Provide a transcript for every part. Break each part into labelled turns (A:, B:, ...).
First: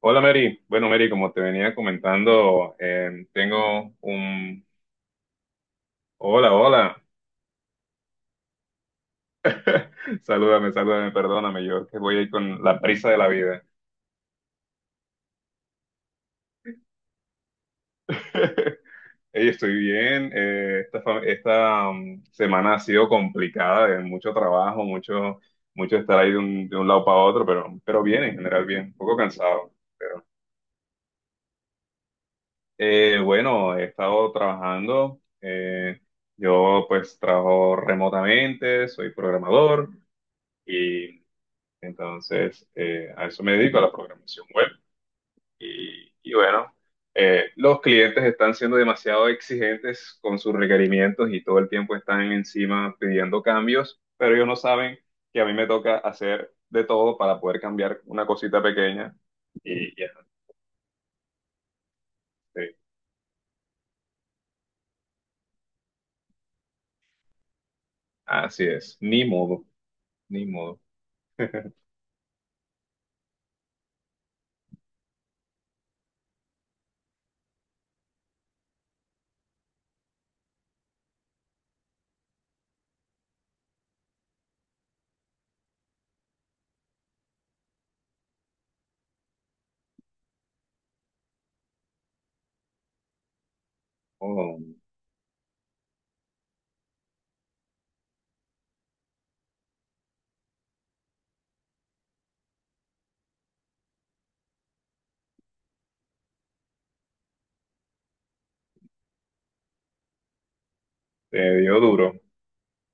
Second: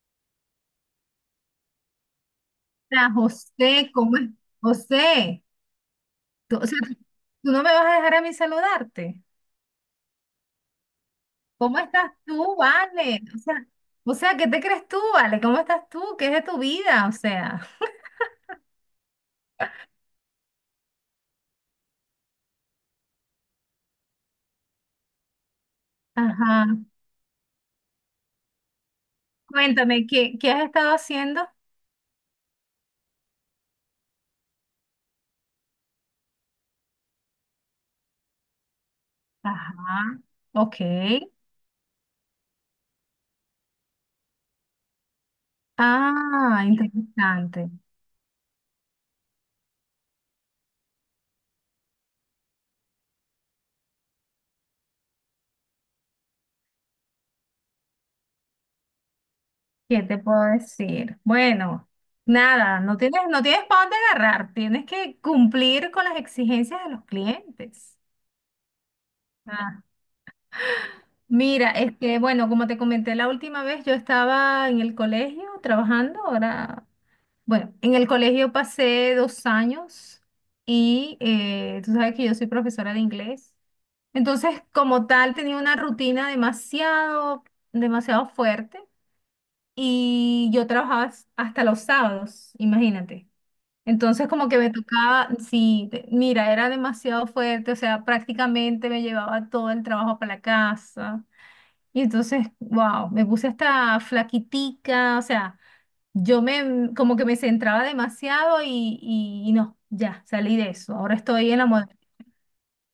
A: Hola Mary, bueno Mary, como te venía comentando,
B: Hola, José,
A: tengo
B: ¿cómo es?
A: un...
B: José,
A: Hola,
B: tú, o sea,
A: hola.
B: tú no me vas a dejar a mí saludarte.
A: Salúdame, salúdame, perdóname,
B: ¿Cómo
A: yo que
B: estás
A: voy ahí
B: tú,
A: con la prisa de
B: Vale?
A: la vida.
B: O sea, ¿qué te crees tú, Vale? ¿Cómo estás tú? ¿Qué es de tu vida? O sea,
A: Ey, estoy bien, esta, fa- esta, um, semana ha sido complicada, de mucho trabajo, mucho, mucho estar ahí
B: ajá.
A: de un lado para otro, pero bien, en general bien, un poco cansado.
B: Cuéntame, ¿¿qué has estado haciendo?
A: Bueno, he estado trabajando, yo pues trabajo remotamente, soy programador.
B: Ajá, ok.
A: y Entonces, a eso me dedico, a la programación web. Y
B: Ah,
A: bueno,
B: interesante.
A: los clientes están siendo demasiado exigentes con sus requerimientos y todo el tiempo están encima pidiendo cambios, pero ellos no saben que a mí me toca hacer de todo para poder cambiar una cosita pequeña. Y,
B: ¿Qué
A: y
B: te puedo decir? Bueno,
A: así,
B: nada, no tienes para dónde agarrar. Tienes que cumplir con las exigencias de los clientes.
A: así es, ni modo,
B: Ah,
A: ni modo.
B: mira, es que, bueno, como te comenté la última vez, yo estaba en el colegio trabajando, ahora, bueno, en el colegio pasé 2 años y tú sabes que yo soy profesora de inglés. Entonces, como tal, tenía una rutina demasiado, demasiado fuerte y yo trabajaba hasta los sábados, imagínate. Entonces, como
A: Oh,
B: que me tocaba, sí, mira, era demasiado fuerte, o sea, prácticamente me llevaba todo el trabajo para la casa. Y entonces, wow, me puse hasta flaquitica, o sea, yo como que me centraba demasiado y no, ya, salí de eso. Ahora estoy
A: te
B: en la
A: dio
B: moda
A: duro.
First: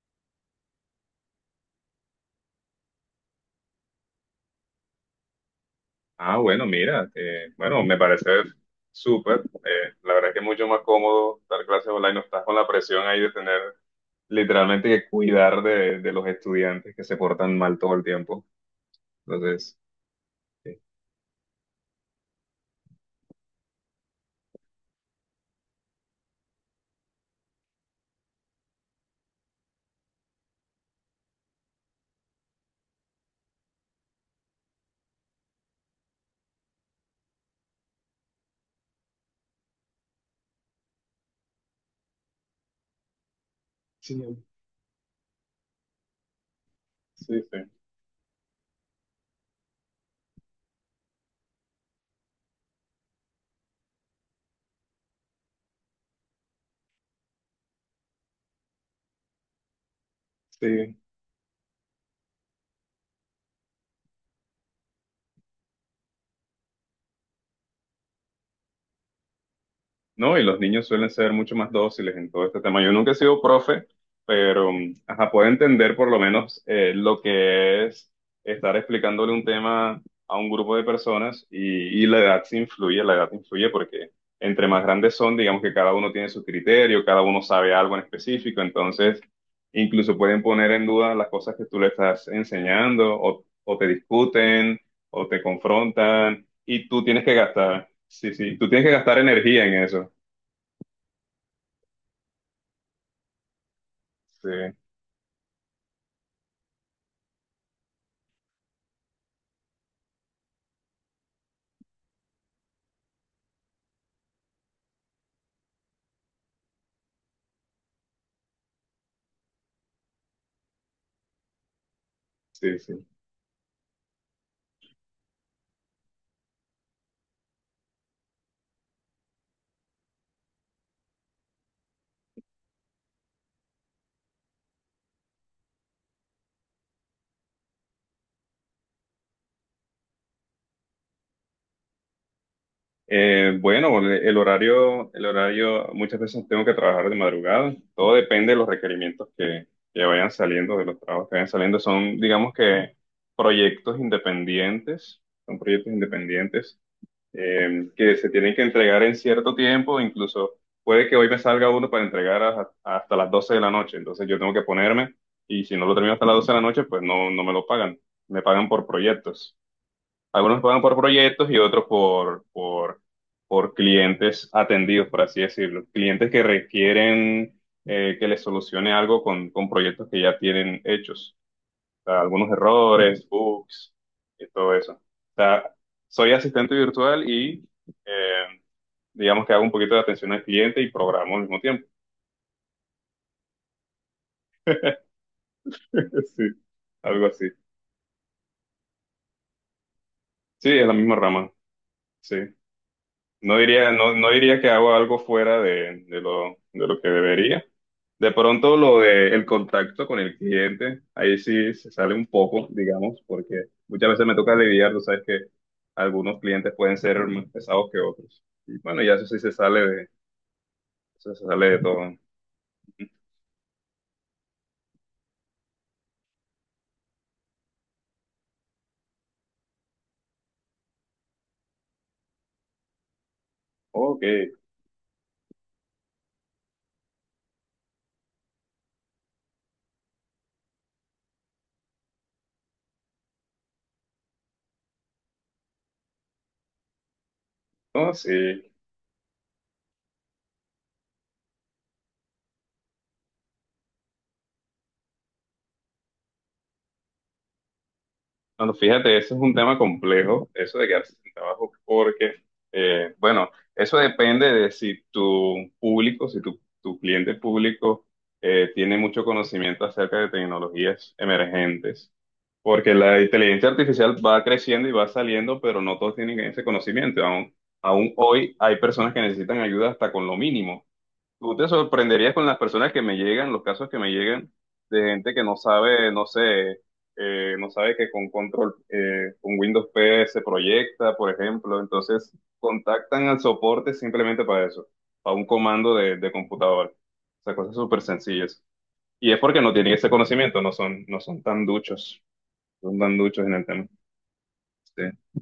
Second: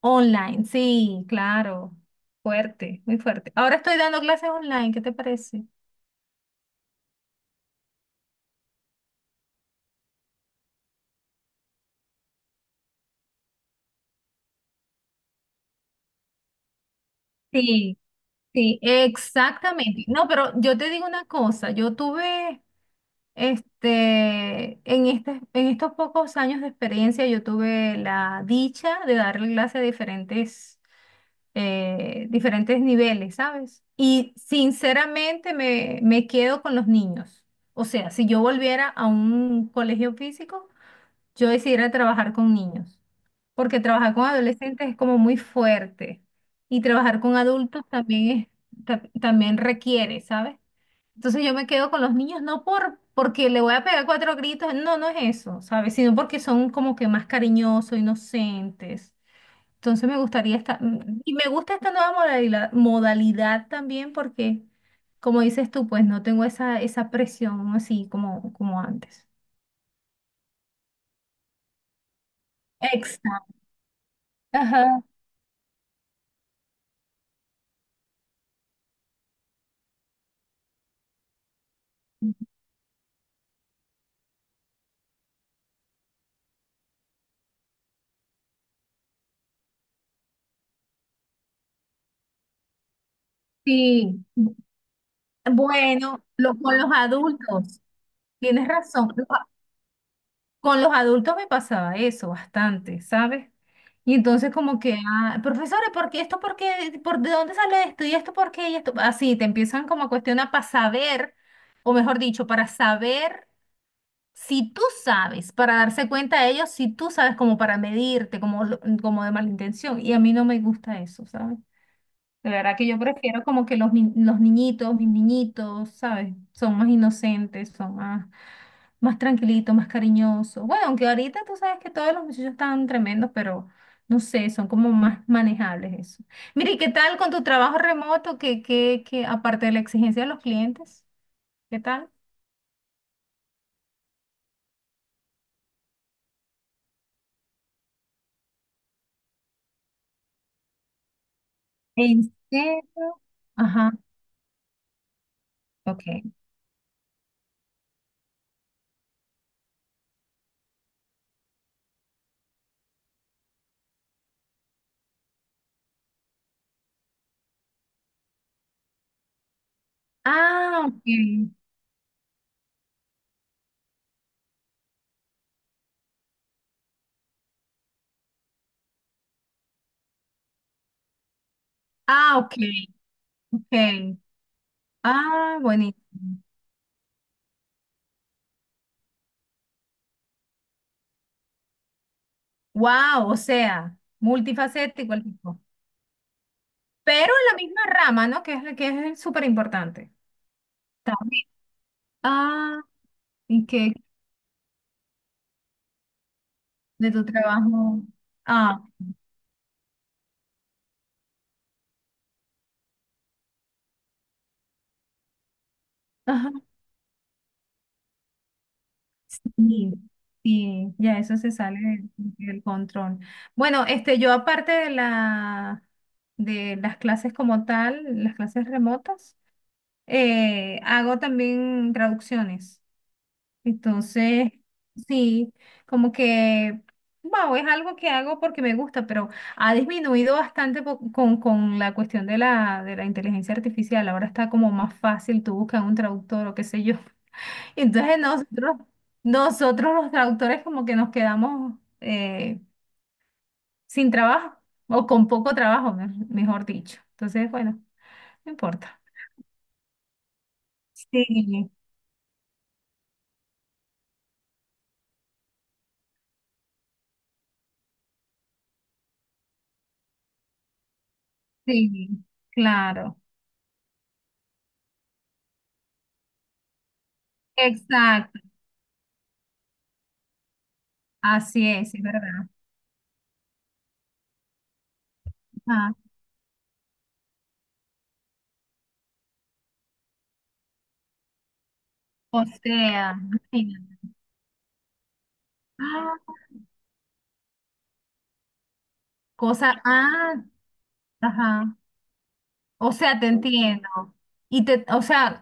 B: online, sí, claro, fuerte, muy fuerte. Ahora estoy dando clases online, ¿qué te parece?
A: Ah, bueno, mira, bueno, me parece súper. La verdad es que es mucho más cómodo dar clases online, no estás con la presión ahí de tener literalmente que cuidar de los estudiantes que se portan mal todo
B: Sí,
A: el tiempo.
B: sí,
A: Entonces,
B: exactamente. No, pero yo
A: sí,
B: te digo una cosa, en en estos pocos años de experiencia, yo tuve la dicha de darle clases a diferentes. Diferentes niveles, ¿sabes? Y sinceramente me quedo con los niños. O sea, si yo volviera a un colegio físico, yo decidiera trabajar con niños, porque trabajar
A: sí,
B: con adolescentes es como muy fuerte y trabajar con
A: sí,
B: adultos también es, también requiere, ¿sabes? Entonces yo me quedo con los niños no porque le voy a pegar 4 gritos, no, no es eso, ¿sabes? Sino porque son como que más cariñosos, inocentes. Entonces me gustaría
A: sí.
B: y me gusta esta nueva modalidad también porque, como dices tú, pues no tengo esa presión así como, como antes.
A: No, y los niños suelen ser mucho más dóciles en todo este tema. Yo nunca he sido
B: Exacto.
A: profe, pero
B: Ajá.
A: ajá, puedo entender por lo menos lo que es estar explicándole un tema a un grupo de personas y la edad se influye, la edad influye porque entre más grandes son, digamos que cada uno tiene su criterio, cada uno sabe algo en específico, entonces incluso pueden poner en duda las cosas que tú le estás enseñando o te
B: Sí.
A: discuten o te
B: Bueno,
A: confrontan
B: con
A: y
B: los
A: tú tienes que
B: adultos,
A: gastar, sí, sí,
B: tienes
A: tú tienes que
B: razón.
A: gastar energía en eso.
B: Con los adultos me pasaba eso bastante, ¿sabes? Y entonces
A: Sí,
B: como que, ah, profesores, ¿por qué esto? ¿Por qué? ¿Por ¿De dónde sale esto? ¿Y esto por qué? ¿Y esto? Así, te empiezan como a cuestionar para saber, o mejor dicho, para saber. Si tú sabes, para darse cuenta de ellos, si tú sabes como para medirte, como, como de mala intención, y a mí no me gusta eso, ¿sabes? De verdad
A: sí,
B: que yo
A: sí.
B: prefiero como que los, ni- los niñitos, mis niñitos, ¿sabes? Son más inocentes, son más, más tranquilitos, más cariñosos. Bueno, aunque ahorita tú sabes que todos los muchachos están tremendos, pero no sé, son como más manejables eso. Mire, ¿y qué tal con tu trabajo remoto? Que aparte de la exigencia de los clientes, ¿qué tal?
A: Bueno, el horario, el horario, muchas veces tengo que trabajar de madrugada. Todo depende de los requerimientos que vayan saliendo, de los trabajos que vayan saliendo. Son,
B: ¿En
A: digamos
B: serio?
A: que,
B: Ajá,
A: proyectos independientes, son proyectos
B: ok.
A: independientes que se tienen que entregar en cierto tiempo. Incluso puede que hoy me salga uno para entregar hasta las 12 de la noche. Entonces yo tengo que ponerme y si no lo termino hasta las 12 de la noche, pues no, no me lo pagan. Me pagan por proyectos. Algunos pagan
B: Ah,
A: por
B: ok.
A: proyectos y otros por clientes atendidos, por así decirlo. Clientes que requieren que les solucione algo con proyectos que ya tienen hechos. O sea,
B: Ah,
A: algunos
B: ok.
A: errores, bugs
B: Ok.
A: y todo eso. O
B: Ah,
A: sea,
B: buenísimo.
A: soy asistente virtual y eh, digamos que hago un poquito de atención al cliente y programo al mismo tiempo.
B: Wow, o sea, multifacético el tipo.
A: Sí, algo
B: Pero en
A: así.
B: la misma rama, ¿no? Que es, que es súper importante.
A: Sí, es la misma
B: También.
A: rama. Sí.
B: Ah,
A: No
B: ¿y
A: diría,
B: qué?
A: no, no diría que hago algo fuera de lo que
B: De tu
A: debería.
B: trabajo.
A: De pronto
B: Ah,
A: lo de el contacto con el cliente, ahí sí se sale un poco, digamos, porque muchas veces me toca lidiar, tú sabes que algunos
B: ajá.
A: clientes pueden ser más pesados que otros. Y bueno, ya eso sí
B: Sí, sí, ya
A: eso
B: eso
A: se
B: se
A: sale de
B: sale
A: todo.
B: del control. Bueno, este, yo aparte de de las clases como tal, las clases remotas, hago también traducciones.
A: Ok,
B: Entonces, sí, como que, wow, es algo que hago porque me gusta, pero ha disminuido bastante con la cuestión de de la inteligencia artificial. Ahora está como más fácil, tú buscas un traductor o qué sé yo.
A: no,
B: Entonces
A: sí.
B: nosotros los traductores como que nos quedamos sin trabajo o con poco trabajo, mejor dicho. Entonces, bueno, no
A: Bueno,
B: importa.
A: fíjate, ese es un tema complejo, eso de quedarse sin
B: Sí,
A: trabajo, porque, bueno, eso depende de si tu público, si tu, tu cliente público tiene mucho conocimiento acerca de tecnologías
B: sí,
A: emergentes, porque
B: claro.
A: la inteligencia artificial va creciendo y va saliendo, pero no todos tienen ese conocimiento. Aún, aún
B: Exacto.
A: hoy hay personas que necesitan ayuda hasta con lo mínimo. Tú
B: Así
A: te
B: es
A: sorprenderías con
B: verdad.
A: las personas que me llegan, los casos que me llegan de gente que no sabe, no sé, no sabe que con control, con Windows P se proyecta, por ejemplo. Entonces
B: O sea,
A: contactan al soporte
B: imagina.
A: simplemente para eso, para un comando de
B: Ah,
A: computadora. O sea, cosas súper sencillas. Y es porque no
B: cosa,
A: tienen ese
B: ah,
A: conocimiento, no son, no son tan
B: ajá.
A: duchos, no
B: O
A: son tan
B: sea, te
A: duchos en el tema.
B: entiendo. Y te,
A: Sí.
B: o sea,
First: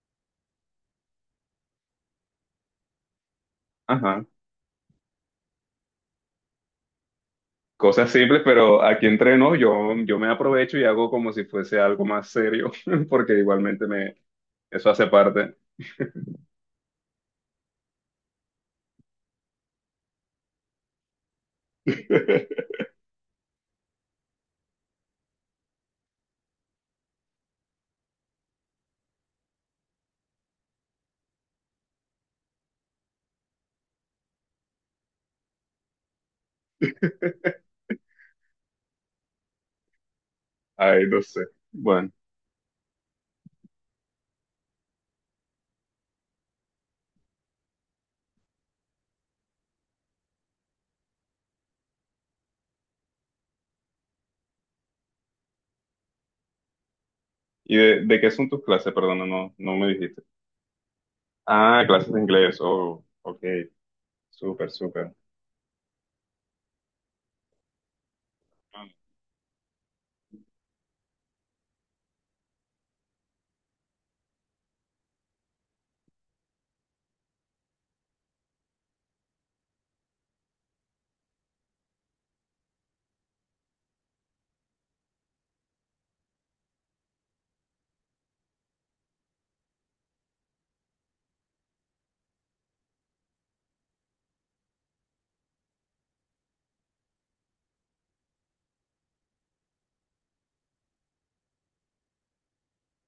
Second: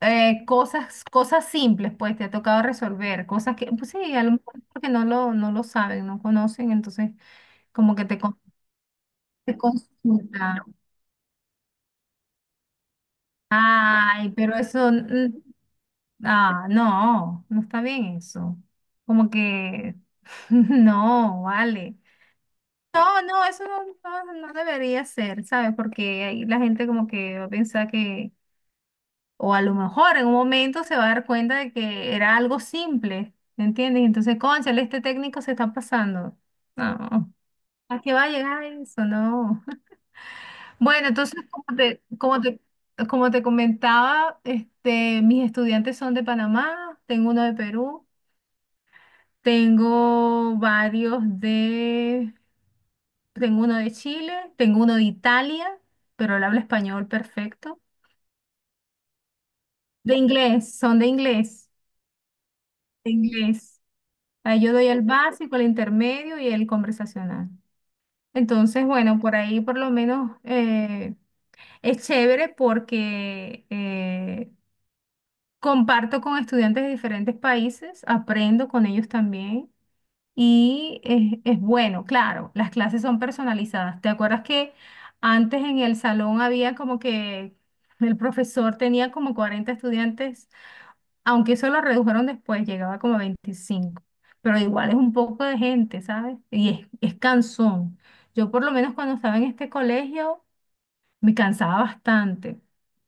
B: cosas simples, pues, te ha tocado resolver, cosas que, pues sí, a
A: Ajá.
B: lo mejor es porque no lo saben, no conocen, entonces como que
A: Cosas
B: te,
A: simples, pero aquí entreno,
B: te
A: yo me
B: consultan.
A: aprovecho y hago como si fuese algo más serio, porque igualmente
B: Ay, pero
A: eso
B: eso,
A: hace parte.
B: ah, no, no está bien eso. Como que, no, vale. No, no, eso no, no, no debería ser, ¿sabes? Porque ahí la gente como que va a pensar que, o a lo mejor en un momento se va a dar cuenta de que era algo simple, ¿me entiendes? Entonces, cónchale, este técnico se está pasando. No, ¿a qué va a llegar eso? No.
A: Ay,
B: Bueno,
A: no sé.
B: entonces,
A: Bueno,
B: como te comentaba, este, mis estudiantes son de Panamá, tengo uno de Perú, tengo varios. Tengo uno de Chile, tengo uno de Italia, pero él habla español
A: ¿y
B: perfecto.
A: de qué son tus clases? Perdona, no, no me
B: De
A: dijiste.
B: inglés, son de inglés,
A: Ah, clases de inglés. Oh,
B: de
A: ok.
B: inglés. Ahí
A: Súper,
B: yo doy el
A: súper.
B: básico, el intermedio y el conversacional. Entonces, bueno, por ahí por lo menos es chévere porque comparto con estudiantes de diferentes países, aprendo con ellos también. Y es bueno, claro, las clases son personalizadas. ¿Te acuerdas que antes en el salón había como que el profesor tenía como 40 estudiantes, aunque eso lo redujeron después, llegaba como a 25, pero igual es un poco de gente, ¿sabes? Y es cansón. Yo por lo menos cuando estaba en este colegio me cansaba bastante,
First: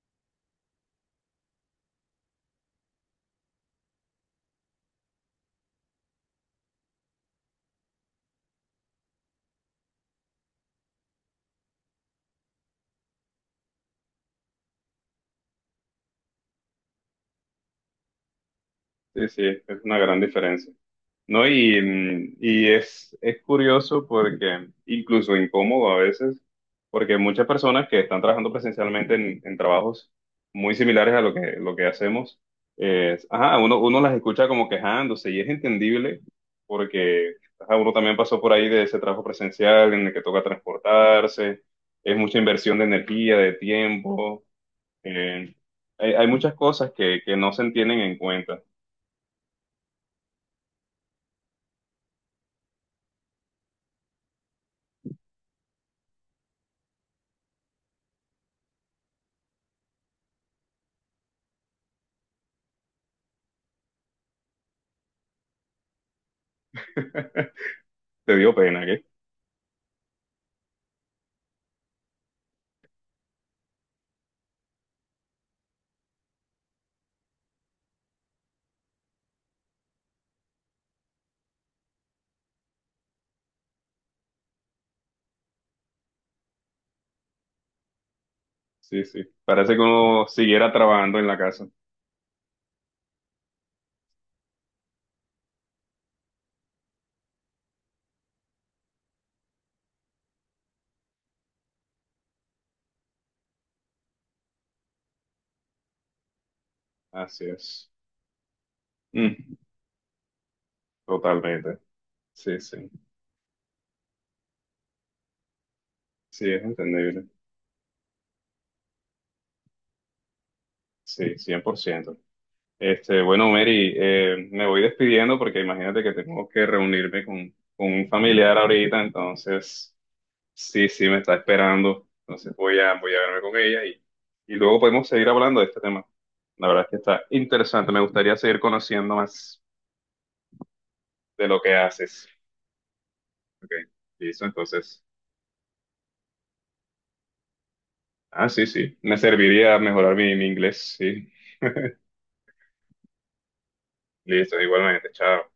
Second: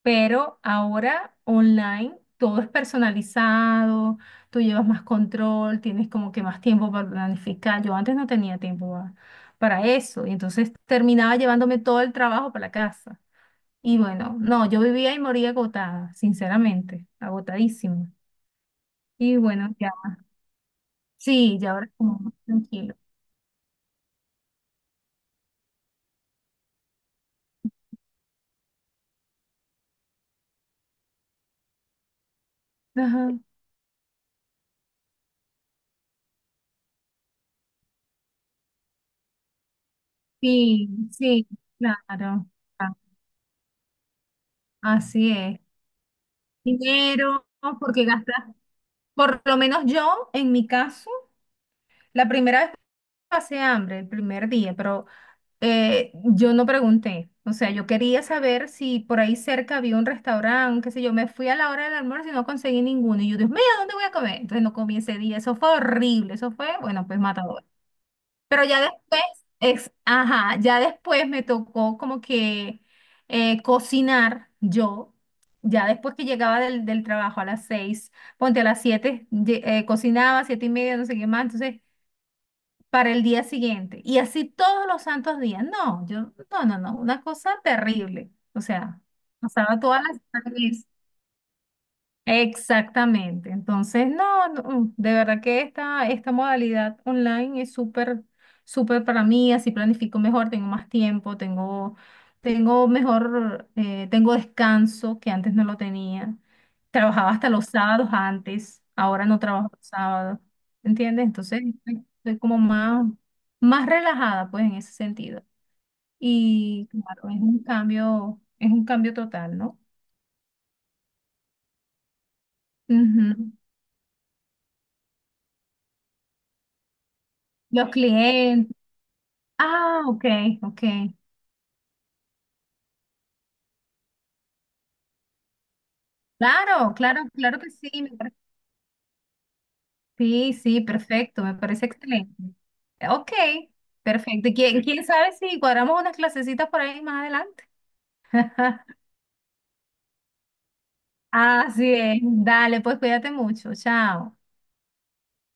B: pero ahora online todo es personalizado, tú llevas más control, tienes como que más tiempo para planificar. Yo antes no tenía tiempo para eso y entonces terminaba llevándome todo el trabajo para la casa. Y bueno, no, yo vivía y moría agotada, sinceramente, agotadísima.
A: Sí,
B: Y
A: sí,
B: bueno,
A: es
B: ya,
A: una gran diferencia. ¿No?
B: sí, ya
A: Y,
B: ahora es como más
A: mm, y
B: tranquilo.
A: es curioso porque, incluso incómodo a veces, porque muchas personas que están trabajando presencialmente en trabajos muy similares a lo que hacemos, es,
B: Ajá.
A: ajá, uno, uno las escucha como quejándose y es entendible porque ajá, uno también pasó por ahí de ese trabajo presencial en el que toca
B: Sí, sí,
A: transportarse, es mucha
B: claro,
A: inversión de
B: ah,
A: energía, de tiempo,
B: así
A: eh,
B: es,
A: hay, hay muchas cosas que
B: dinero,
A: no se tienen
B: porque
A: en
B: gastar,
A: cuenta.
B: por lo menos yo, en mi caso, la primera vez pasé hambre, el primer día, pero yo no pregunté. O sea, yo quería saber si por ahí cerca había un restaurante, qué sé yo. Me fui a la hora del almuerzo y no conseguí ninguno. Y yo, Dios mío, ¿dónde voy a comer? Entonces no comí ese día. Eso fue horrible. Eso fue, bueno, pues matador.
A: Te dio
B: Pero ya
A: pena.
B: después, es, ajá, ya después me tocó como que cocinar yo. Ya después que llegaba del trabajo a las 6, ponte a las 7, cocinaba, 7 y media, no sé qué más, entonces para el día siguiente. Y así todos los santos días. No, yo, no, no, no, una cosa terrible. O sea,
A: Sí, sí. Parece
B: pasaba
A: que
B: todas las...
A: uno siguiera trabajando en la casa.
B: Exactamente. Entonces, no, no, de verdad que esta modalidad online es súper, súper para mí, así planifico mejor, tengo más tiempo, tengo, tengo mejor, tengo descanso que antes no lo tenía. Trabajaba
A: Así
B: hasta los
A: es.
B: sábados antes, ahora no
A: Mm,
B: trabajo los sábados, ¿entiendes? Entonces,
A: totalmente.
B: estoy como
A: Sí, sí.
B: más, más relajada, pues, en ese sentido.
A: Sí, es
B: Y
A: entendible.
B: claro, es un cambio total, ¿no?
A: Sí, 100%. Este, bueno,
B: Ujú.
A: Mary, me voy despidiendo porque imagínate que tengo que reunirme
B: Los
A: con un familiar
B: clientes.
A: ahorita, entonces
B: Ah, ok, ok.
A: sí, sí, me está esperando. Entonces voy a, voy a verme con ella y luego podemos seguir hablando de este tema. La verdad es
B: Claro,
A: que está
B: claro, claro que sí,
A: interesante. Me
B: me pare-.
A: gustaría seguir conociendo más
B: Sí, sí, perfecto,
A: de
B: me
A: lo que
B: parece
A: haces.
B: excelente. Ok,
A: Ok, listo,
B: perfecto. ¿Y quién,
A: entonces.
B: quién sabe si cuadramos unas clasecitas por ahí más adelante?
A: Ah, sí, sí. Me serviría mejorar mi, mi inglés, sí.
B: Así es. Dale, pues cuídate mucho. Chao.
A: Listo, igualmente, chao.